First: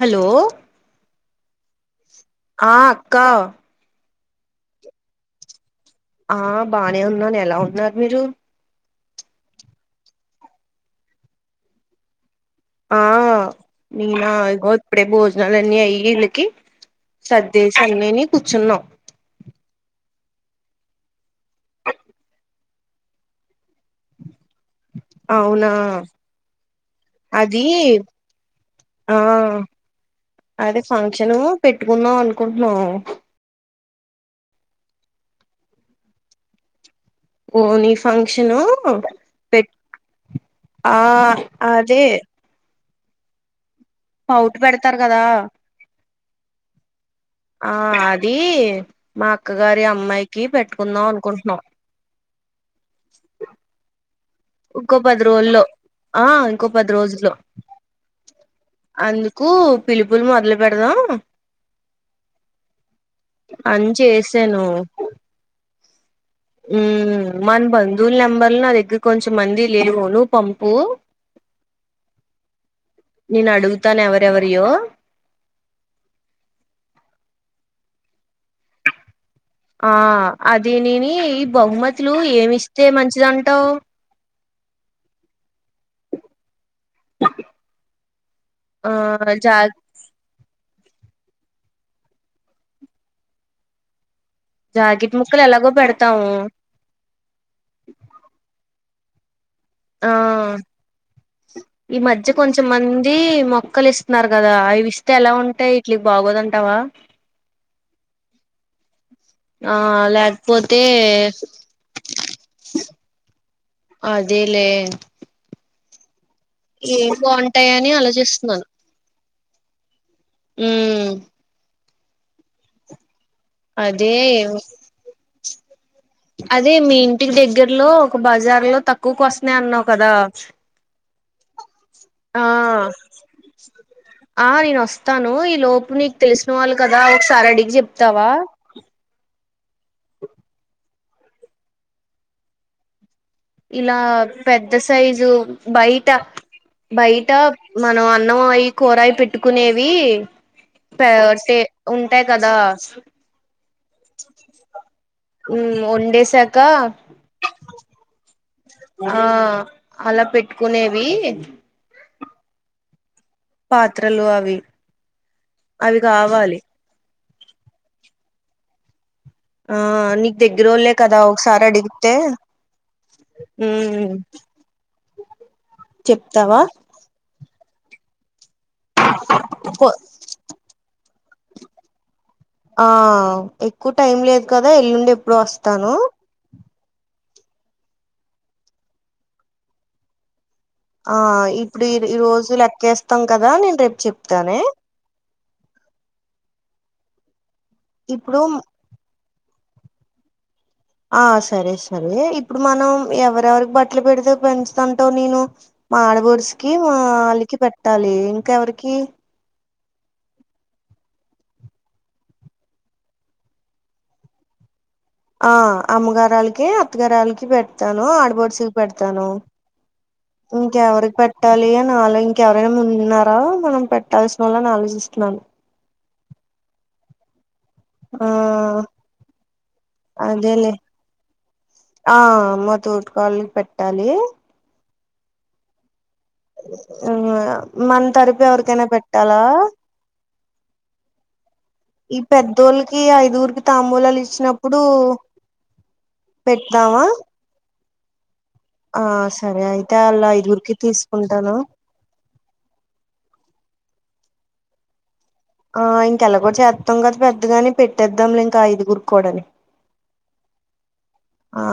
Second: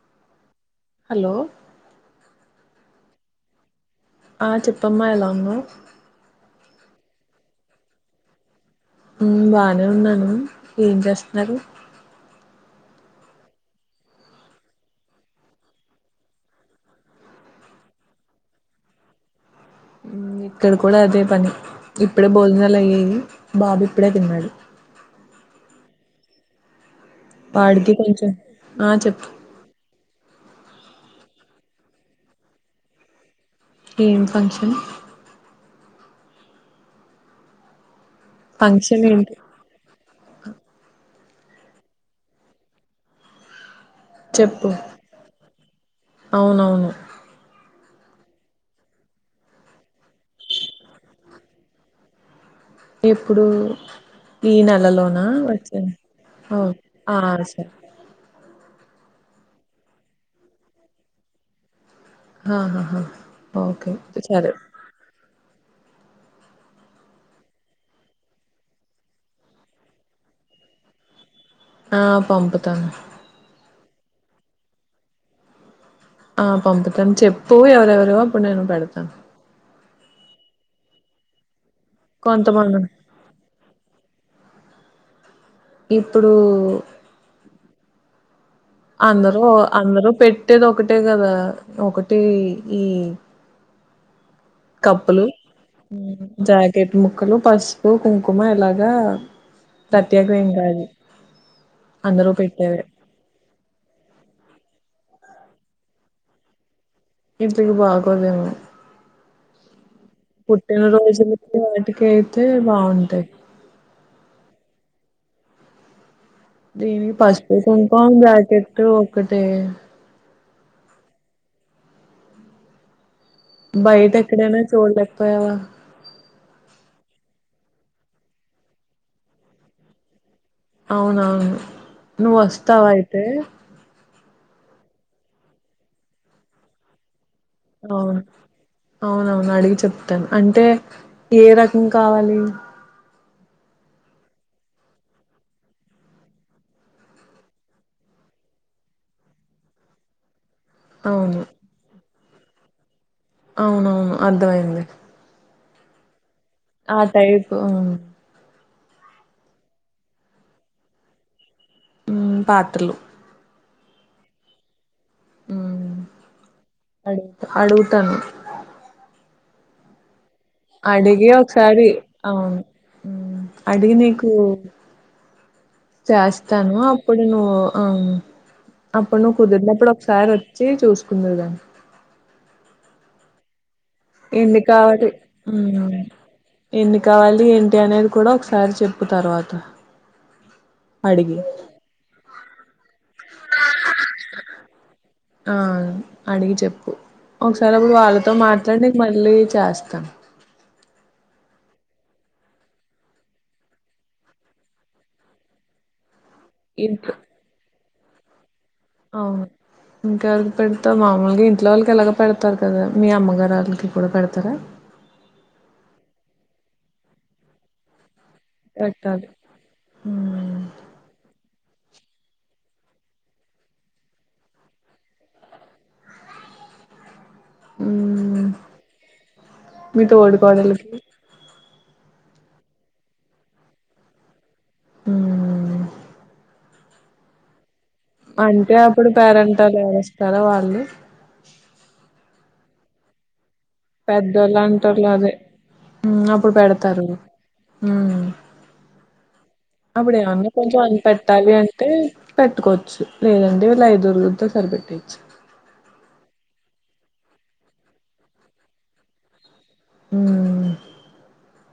Hello hello ఆ అక్క ఆ చెప్పమ్మా ఎలా ఉన్నావ్ ఆ బానే ఉన్నాను ఎలా ఉన్నారు మీరు మ్ బానే ఉన్నాను ఏం చేస్తన్నరు ఆ నీనా ఇగో ఇప్పుడే భోజనాలన్నీ అయి ఈళ్ళకి సర్దేశి అన్నినీ కూర్చున్నాం ఉమ్, ఇక్కడ కూడా అదే పని ఇప్పుడే భోజనాలు అయ్యాయి బాబు ఇప్పుడే తిన్నాడు అవునా అది వాడికి కొంచెం ఆ అదే ఫంక్షను పెట్టుకుందాం అనుకుంటున్నం ఏం ఫంక్షన్ ఓణీ ఫంక్షను ఫంక్షన్ ఏంటి పెట్ ఆ అదే పౌటు చెప్పు పెడతారు కదా అవునవును ఆ అదీ మా అక్కగారి అమ్మాయికి పెట్టుకుందాం అనుకుంటున్నం ఎప్పుడు ఈ ఇంకో పది నెలలోనా రోజుల్లో వచ్చే ఆ ఓ ఇంకో పది ఆ రోజుల్లో సరే అందుకు పిలుపులు మొదలు పెడదం ఆహాహా అని ఓకే సరే చేసాను మ్ మన బంధువుల నెంబర్లు నా దగ్గర కొంచెంమంది లేవు నువ్ పంపు ఆ పంపుతాను తను ఎవరెవరియో ఆ పంపుతాను చెప్పు ఎవరెవరు అప్పుడు నేను పెడతాను ఆ అదీ నీని ఈ బహుమతులు ఏమిస్తే కొంతమంది మంచిదంటావ్ ఇప్పుడు ఆ అందరు జా అందరు పెట్టేది ఒకటే కదా ఒకటి ఈ జాకెట్ కప్పులు ముక్కలు ఎలాగో పెడతాము జాకెట్ ముక్కలు పసుపు కుంకుమ ఇలాగ దా ఆ ఈ మధ్య అందరూ పెట్టేవే కొంచెమంది మొక్కలు ఇస్తున్నారు గదా అవి ఇస్తే ఎలా ఉంటాయి ఈట్లికి బాగోదంటావా ఈట్లికి బాగోదేమో ఆ లేకపోతే పుట్టిన రోజులకి వాటికి అయితే బాగుంటాయి అదేలే దీని ఏం పసుపు బాగుంటాయని కుంకుమ జాకెట్ ఒకటె మ్ అదే బయటెక్కడైనా చూడలేకపోయావా అదే మీ ఇంటికి దగ్గరలో ఒక బజార్ లో తక్కువకోస్తన్నాయి అన్నావు కదా అవునవును నువ్ ఆ వస్తావా అయితే ఆ నేనోస్తాను ఈ లోపు నీకు తెలిసిన వాళ్ళు కదా ఒకసారి అడిగి అవును చెప్తావా అవునవును అడిగి చెప్తాను అంటే ఏ రకం కావాలి ఇలా పెద్ద సైజు బయట బయట మనం అన్నం అయి కూరయి పెట్టుకునేవి ట అవును టే ఉంటాయి కదా అవునవును అర్థమయింది మ్ వొండేసాక్ ఆ టైపు ఆ అలా పెట్టుకునేవి మ్ పాత్రులు పాత్రలు అవి హ్మ్ అవి కావాలి అడుగుతా అడుగుతాను ఆ ఆని దగ్గర వాళ్ళే కదా అడిగి ఒకసారి అడిగితే అవును హ్మ్ అడిగి మ్ నీకు చేస్తాను అప్పుడు నువ్వు ఆ అప్పుడు నువ్వు కొ కుదిరినప్పుడు ఒకసారి వచ్చి చూసుకుందువు గాని ఆ ఎక్కువ టైం లేదు ఎన్ని కదా కావాలి ఎల్లుండి ఎప్పుడో వస్తాను హ్మ్ ఎన్ని కావాలి ఏంటి అనేది కూడా ఒకసారి చెప్పు తర్వాత ఆ అడిగి ఇప్పుడు ఈ రోజు లెక్కేస్తాం కదా నేను రేపు చెప్తానే ఆ అడిగి చెప్పు ఒకసారి అప్పుడు వాళ్ళతో ఇప్పుడు మాట్లాడి నికు మళ్ళీ చేస్తా ఆ సరే సరే ఇప్పుడు మనం ఎవరెవరికి బట్టలు పెడితే పెంచుదంటవ్ నేను మా ఆడపడుచుకి మా ఇంట్లో ఆళ్ళకి పెట్టాలి ఇంకా ఎవరి అవును ఇంకెవరికి పెడతారు మామూలుగా ఇంట్లో వాళ్ళకి ఎలాగో పెడుతారు కదా మీ అమ్మగారు వాళ్ళకి కూడా పెడుతారా ఆ అమ్మగారాళ్ళకి అత్తగారళ్ళకి పెడతాను ఆడ్ పడుచుకు పెడతాను పెట్టాలి మ్మ్ ఇంకెవరికి పెట్టాలి అన్ నాలో ఇంకెవరైనా ఉన్నారా మనం పెట్టాల్సిన వాళ్ళ నే ఆలోచిస్తున్నాను ఆ మ్మ్ మీ అదేలే తోడికోడలికి ఆ అమ్మో తోటకాళ్ క్ పెట్టాలి మ్ ఆ మన తరుపు ఎవరికైనా పెట్టాలా తార వాళ్ళు ఈ పెద్దోళ్ళకి ఐదు గురికి పెద్దోలంటారు లే ఆదే ఉన్నప్పుడు పెడదామా పెడుతారు మ్ ఆ సరే అయితే అప్పుడు అలా ఏమన్నా ఐదుగురికి కొంచెం అని పెట్టాలి తీసుకుంటాను అంటే పెట్టుకోవచ్చు లేదండి ఐదు గురితో సరి పెట్టేయ్యొచ్చు ఆ ఇంకెలాగో చేస్తాం కదా పెద్దగాని పెట్టేద్దాంలే ఇంకా ఐదుగురికికుడని మ్ ఆ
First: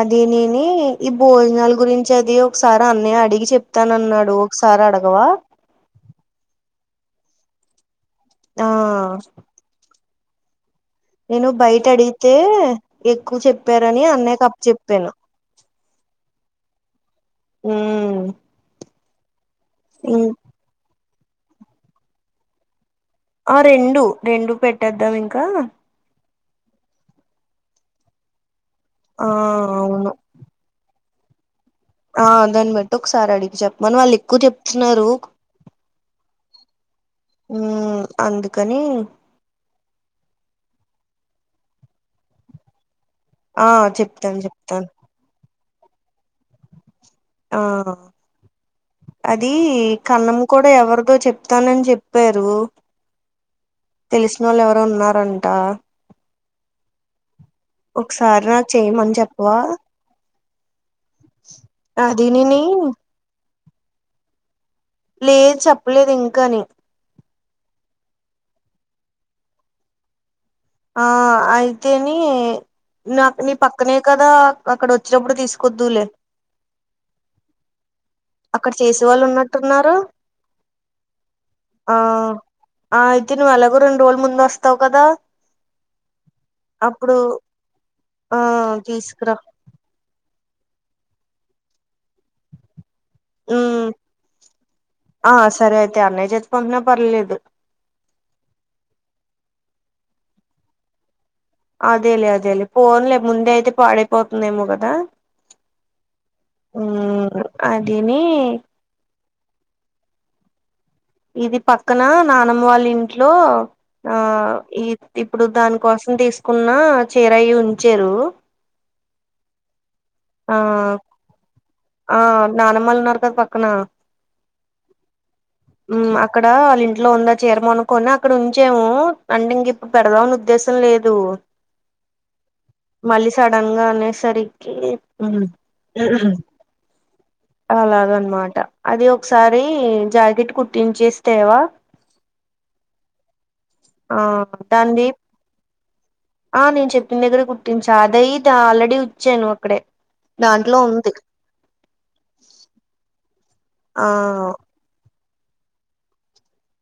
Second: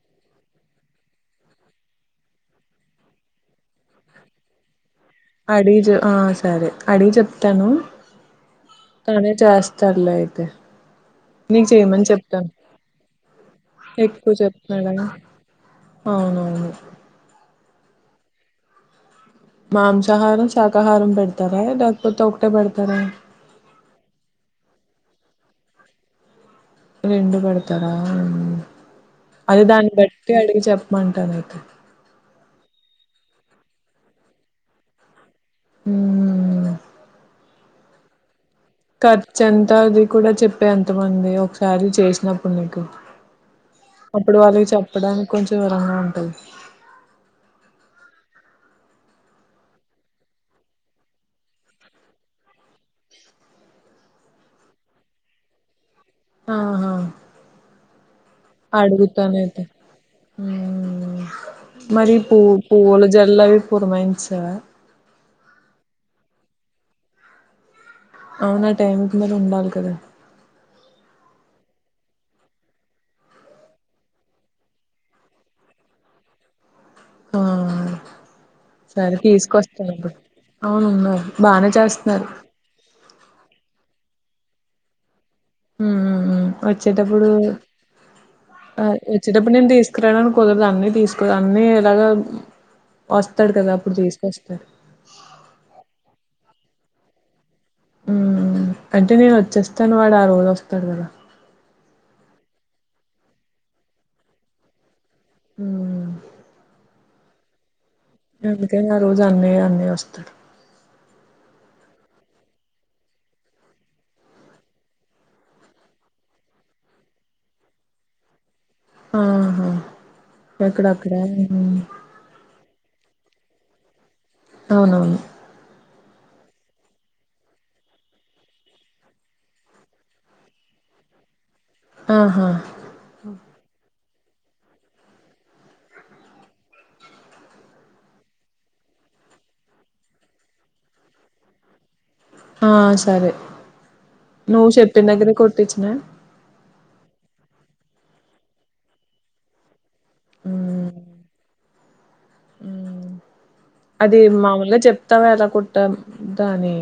అదే నిని ఈ భోజనాల గురించి అది ఒకసారి అన్నయ్య అడిగి చెప్తానన్నాడు ఒకసారి అడ అడిగి జ ఆ సరే అడిగి చెప్తాను ఆ తనే చేస్తాడులే అయితే నేను నీకు బయట చేయమని అడిగితే చెప్తాను ఎక్కువ చెప్పారని ఎక్కువ అన్నయ్య కప్ప చెప్తున్నాడా చెప్పాను అవునవును మ్ మాంసాహారం శాకాహారం పెడుతారా లేకపోతే ఒకటే పెడుతారా ఆ రెండు రెండు పెట్టేద్దాం ఇంకా రెండు పెడుతారా ఆ అది దాన్ని అవును బట్టి అడిగి చెప్ మంటానైతే ఆ దాన్ని బట్టి ఒకసారి అడిగి చెప్పమని వాళ్ళు ఎక్కువ చెప్తున్నారు మ్ హామ్ అందుకు ఖర్చు ఎంత అది కూడా చెప్పే ఎంతమంది ఒకసారి చేసినప్పుడు నీకు ఆ అప్పుడు చెప్తాను వాళ్ళకి చెప్తాను చెప్పడానికి కొంచెం విరంగా ఉంటది ఆ అది కన్నం కూడా ఎవరిదో చెప్తానని చెప్పారు తెలిసిన వాళ్ళు ఎవరో ఉన్నారంట ఆహా ఒకసారి నాకు చేయమని చెప్పవా అడుగుతానైతే మరి పువ అదినిని పువ్వుల జల్లు అవి పురమయించావా ఏది చెప్పలేదు ఇంకాని అవునా ఆ టైంకి మరి ఉండాలి కదా ఆ అయితేని నాకు నీ పక్కనే కదా అక్కడ వచ్చినప్పుడు తీసుకొద్దులే ఆ అక్కడ చేసే సరే వాళ్ళు తీసుకొస్త ఉన్నట్టున్నారు అవునున్నారు బానే ఆ చేస్తున్నారు ఆ అయితే నువ్వు ఎలాగో రెండు రోజుల ముందు వస్తావు కదా అప్పుడు వచ్చేటప్పుడు ఆ తీసుకురా వచ్చేటప్పుడు నేను తీసుకురానును కుదరదు అన్ని తీసుకో అన్ని ఎలాగ వస్తాడు కదా ఉమ్ అప్పుడు తీసుకొస్తాడు కొన్న పర్లేదు అంటే నేను వచ్చేస్తాను వాడు ఆ రోజు వస్తాడు కదా అదేలే అదేలే పోన్లే ముందే అయితే పాడైపోతుందేమో కదా ఆ ఉమ్ అదిని అండి అన్ని వస్తారు ఇది పక్కన నానమ్మ వాళ్ళ ఇంట్లో ఆ ఈ ఇప్పుడు దాని కోసం తీసుకున్న చీర ఉంచారు ఆహా ఆ ఎక్కడాక్కడ ఆ నానమ్మలు ఉన్నారు కద పక్కన అవునవును అక్కడ వాళ్ళ ఇంట్లో ఉందా చీరమ అనుకొని అక్కడ ఉంచేము అంటే ఇంక ఇప్పుడు పెడదామని ఉద్దేశం లేదు లేదు ఆహా మళ్ళీ సడన్ గా అనేసరికి [inaudible] [inaudible] అలాగన్నమాట అది ఒకసారి జాకెట్ కుట్ంచేస్తే తేవా ఆ సరే ఆ నువ్వు దాడి చెప్పిన దగ్గరే కొట్టించిన ఆ నేను చెప్పిన దగ్గర గుర్తించ నాదైతే అయి ఆల్రెడీ వచ్చాను్ అక్కడే దాంట్లో ఉంది ఆ అది మామల్గా చెప్తావు కదాఎలా కుట్టా దాని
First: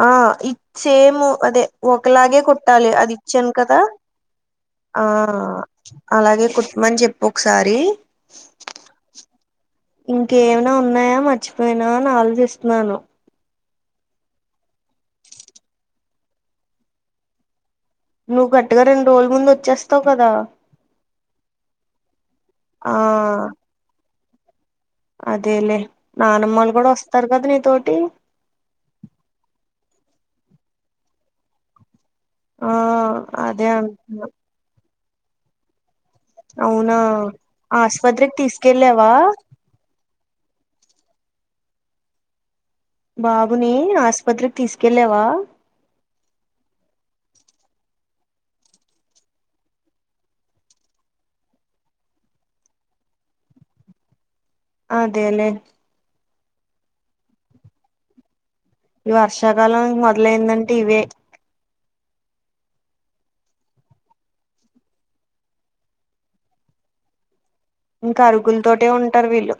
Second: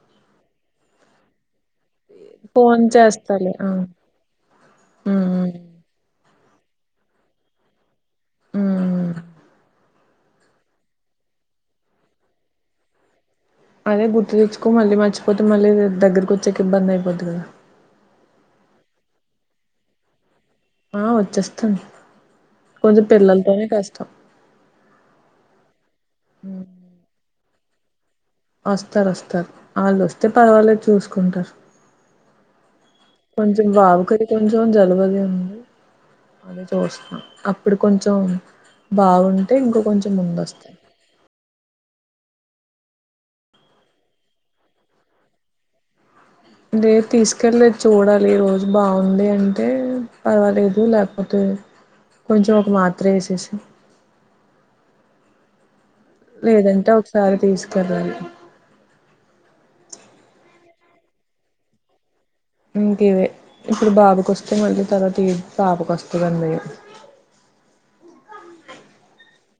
హాయ్ ఇచ్చేము అదే ఒకలాగే ఫోన్ కుట్టాలి అది ఇచ్చాను చేస్తాలే ఆ కదా ఆ హ్మ్ హ్మ్ అలాగే కుట్మని చెప్పుి ఒకసారి హ్మ్. ఇంకేమనా ఉన్నాయా మర్చిపోయినా అని ఆలోచిస్తున్నాను అదే గుర్తు తెచ్చుకో మళ్ళీ మర్చిపోతే మళ్ళీ దగ్గరకు వచ్చాక ఇబ్బంది అయిపోద్ది కదా నువ్వు కరెక్ట్ గా రెండు రోజుల ముందు వచ్చేస్తావు కదా ఆ వచ్చేస్తంది కొంచెం ఆ పిల్లలతోనే కష్టం అదేలే నానమ్మలు కూడా వస్తారు కదా నీతోటి వస్తారు వస్తారు వాళ్ళు వస్తే పర్వాలేదు చూసుకుంటారు ఆ కొంచెం అదే అంటున్నా బాబుకి కొంచెం జలుబు ఉంది అదే అవునా చూస్తాం అప్పుడు కొంచెం ఆస్పత్రికి తీసుకెళ్ళావా బాగుంటే ఇంక కొంచెం ముందొస్తాం బాబుని ఆస్పత్రికి తీసుకెళ్ళావా లేదు తీసుకెళ్లేదు చూడాలి ఈ రోజు బాగుంది అంటే పర్వాలేదు లేకపోతే కొంచెం ఒక మాత్ర వసేసి అదేలేే లేదంటే ఒకసారి తీసుకెళ్ళాలి ఈ వర్షాకాలం మొదలైందంటే ఇవే ఇంకవే ఇప్పుడు బాబుకొస్తే మళ్ళీ తర్వాత పాపకు వస్తుంది అన్ని భయం ఇంకా ఆరుకులు తోటే ఉంటారు వీళ్ళు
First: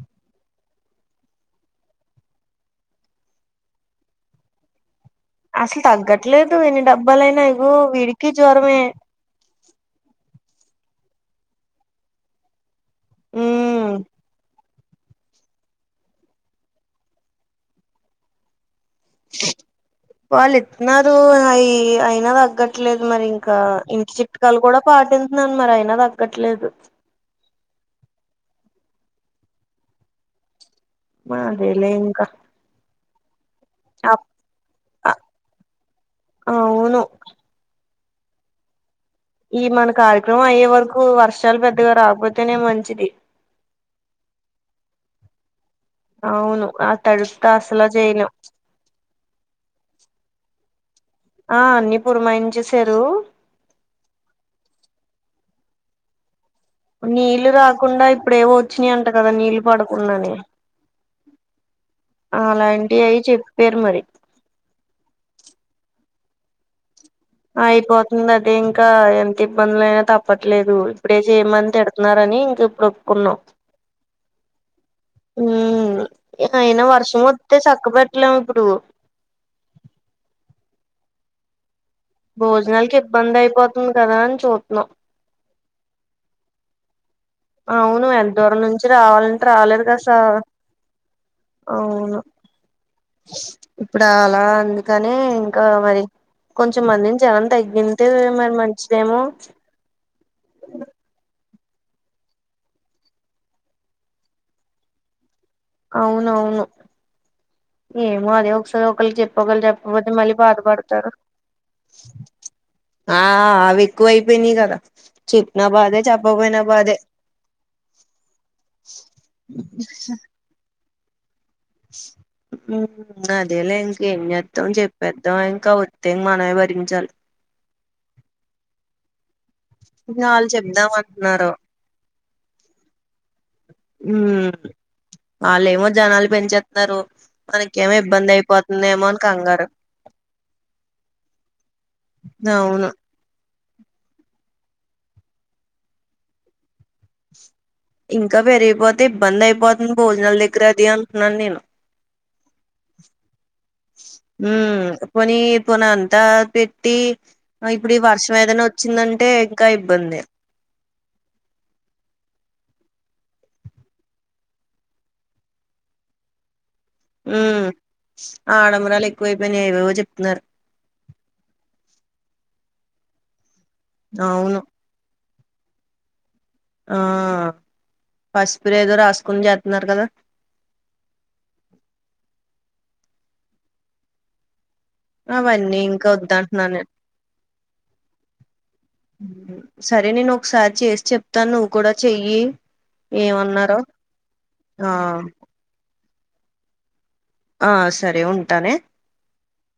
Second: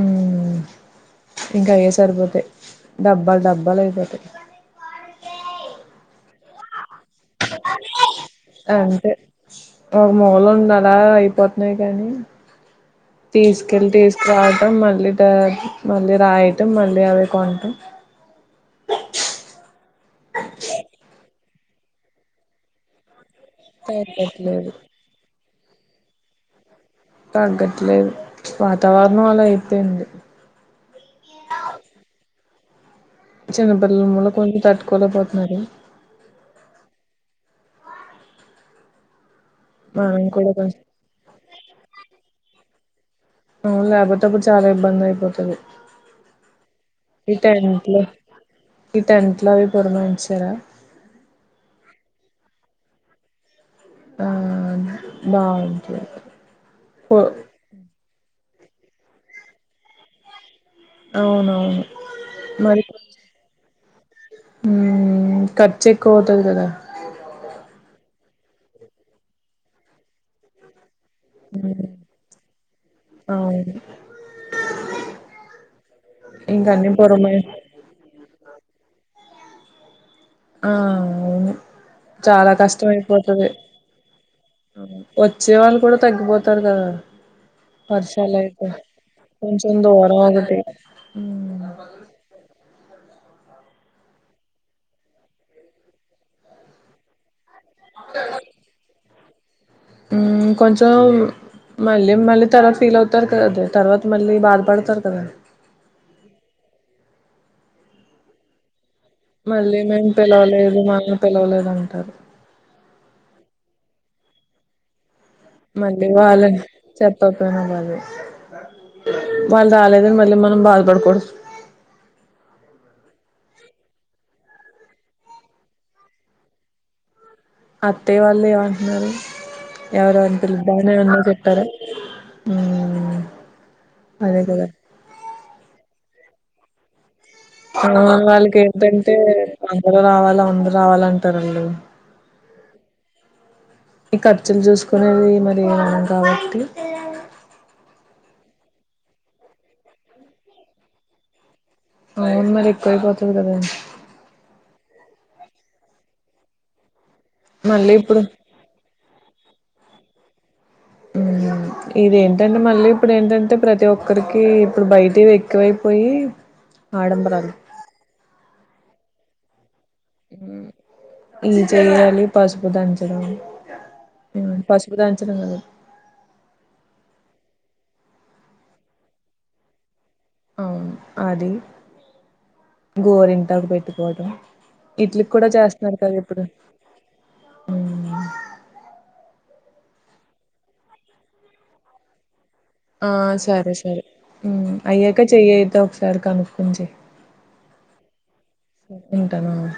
ఉ ఇంకా అవే సరిపోతాయి డబ్బాలు డబ్బాలు అయిపోతాయి అసలు తగ్గట్లేదు ఎన్ని డబ్బాలయినా ఎగో వీడికి జ్వరమే అంతే ఒక మూలం ఉంది అలా అయిపోతున్నాయి కానీ తీసుకెళ్లి ఉమ్ తీసుకురావడం మళ్ళీ మళ్ళీ రాయటం మళ్ళీ అవి కొనం వాళ్ళు ఇతన్నారు అవి అయినా తగ్గట్లేదు మరి ఇంకా ఇంకా ఇంటి చిట్కాలు తగ్గట్లేదు కూడా పాటింతను మరి అయినా తగ్గట్లేదు తగ్గట్లేదు వాతావరణం అలా అయ్యిపోది మా అదేలే ఇంకా చిన్నపిల్లల అప్- మూల కొంచెం తట్టుకోలే పోతున్నారు అవును ఈ మన మనం కార్యక్రమం కూడా అయ్యే కొంచెం వరకు వర్షాలు పెద్దగా రాకపోతేనే మంచిది అవును లేపోతేప్పుడు చాలా ఇబ్బంది అయిపోతది అవును ఆ ఈ తడుపుత అసలా టెంట్ లో చేయలేం ఈ టెంట్ లు అవి పురమాయించి చార ఆ అన్ని పురమాయి చేసారు ఆ బాగు నీళ్ళలు రాకుండా ఇప్పుడేవో వచ్చినాయియంట కదా నీళ్ళు పడకుండానే అవునవును అలాంటి అయి చెప్పారు మరి ఉ ఖర్చు ఎక్కువ అవుతాది కదా అయిపోతుంది అదే ఇంకా ఎంత ఇబ్బందుల అయినా తప్పట్లేదు ఇప్పుడే చేయమని ఉమ్, తిడతారని ఇంకిప్పుడు ఒప్పుకున్నాం అవును హ ఇంక అయినా అన్ని వర్షం పురమాయి వస్తే చక్క పెట్టలేము ఇప్పుడు ఆ అవును చాలా కష్టం భోజనాలకి ఇబ్బంది అయిపోతుది అయిపోతుంది కదా అని చూతున్నాం వచ్చే వాళ్ళ కూడా తగ్గిపోతారు కదా అవును వర్షాలు ఎద్దదూరం అయితే నుంచి రావాలంటే కొంచెం రాలేదు కసా దూరం ఒకటి అవును ఇప్పుడు అలా అందుకనే ఇంకా మరి కొంచెం మంది జనం తగ్గి ఇంతే మరి మంచిదేమో ఉ కొంచెం మళ్ళీ మళ్ళీ తర్వాత ఫీల్ అవుతారు కద తర్వాత మళ్ళీ బాధపడతారు కద అవునవును ఏమో అది ఒకస ఒకళకి చెప్పి ఒగలికి మళ్ళీ మేము చెప్పపోతే మళ్ళీ పిలవలేదు బాధపడతారు మనల్ని పిలవలేదు అంటారు ఆ అవి ఎకువయిపోయిని గదా మళ్ళీ వాళ్ళన్ చెప్పకపోయినా బాధే వాళ్ళు రాలేదని మళ్ళీ మనం బాధపడకూడదు అదేలే ఇంకేంచేద్దాం చెప్పేద్దాం ఇంకా వత్తే మనమే భరించాలి అత్తయ్య వాళ్ళు ఏమంటున్నారు ఎవరెవరిని వాళ్ళు చెప్దాం పిలుద్దామని ఏమన్నా అంటున్నారు చెప్పారా హు ఉమ్ వాళ్ళుమో జనాలు పెంచేస్తున్నారు మనకేమో అ ఇబ్బంది అయిపోతుందేమో వాళ్ళకెంటంటే అని కంగారు అందరు రావాల అందరు రావాలంటారండి అవును ఈ ఖర్చులు చూసుకునేది మరి మనం కాబట్టి ఇంకా పెరిగిపోతే ఇబ్బంది అయిపోతుంది భోజనాల దగ్గర అది అంటున్నాను నేను అవున్ మరి ఎక్కువైపోతది కదాండి పొని పొన అంతా పెట్టి ఇప్పుడు ఈ వర్షం ఏదైనా వచ్చిందంటే ఇంక ఇబ్బందే హ్మ్ ఇదేంటంటే మళ్ళీ ఇప్పుడు ఏంటంటే ప్రతి ఒక్కరికి ఇప్పుడు బయటివి ఎక్కువైపోయి ఆడంబరాలు ఉమ్ ఆడంబరాలు ఎక్కువైపోయినై ఇ చెయ్యాలి పసుపు దంచడం అవును చికన్ [unintelligible] ఆ పసుపు రెదో రాసుకుని చేత్తున్నారు కదా అవును అది గోరింటాకు పెట్టుకోవడం ఇడ్లీ కూడా అవన్నీ చేస్తున్నారు ఇంకా కదా ఇప్పుడు వద్దంటున్నాను నేను ఉమ్, సరే నేను ఒకసారి చేసి చెప్తాను నువ్వు కూడా చెయ్యి ఆ సరే ఏమన్నారో సరే ఆ అయ్యాక చెయతే ఒకసారి కనుకోని చెయ్ ఆ సరే ఉంటానే ఉంటాను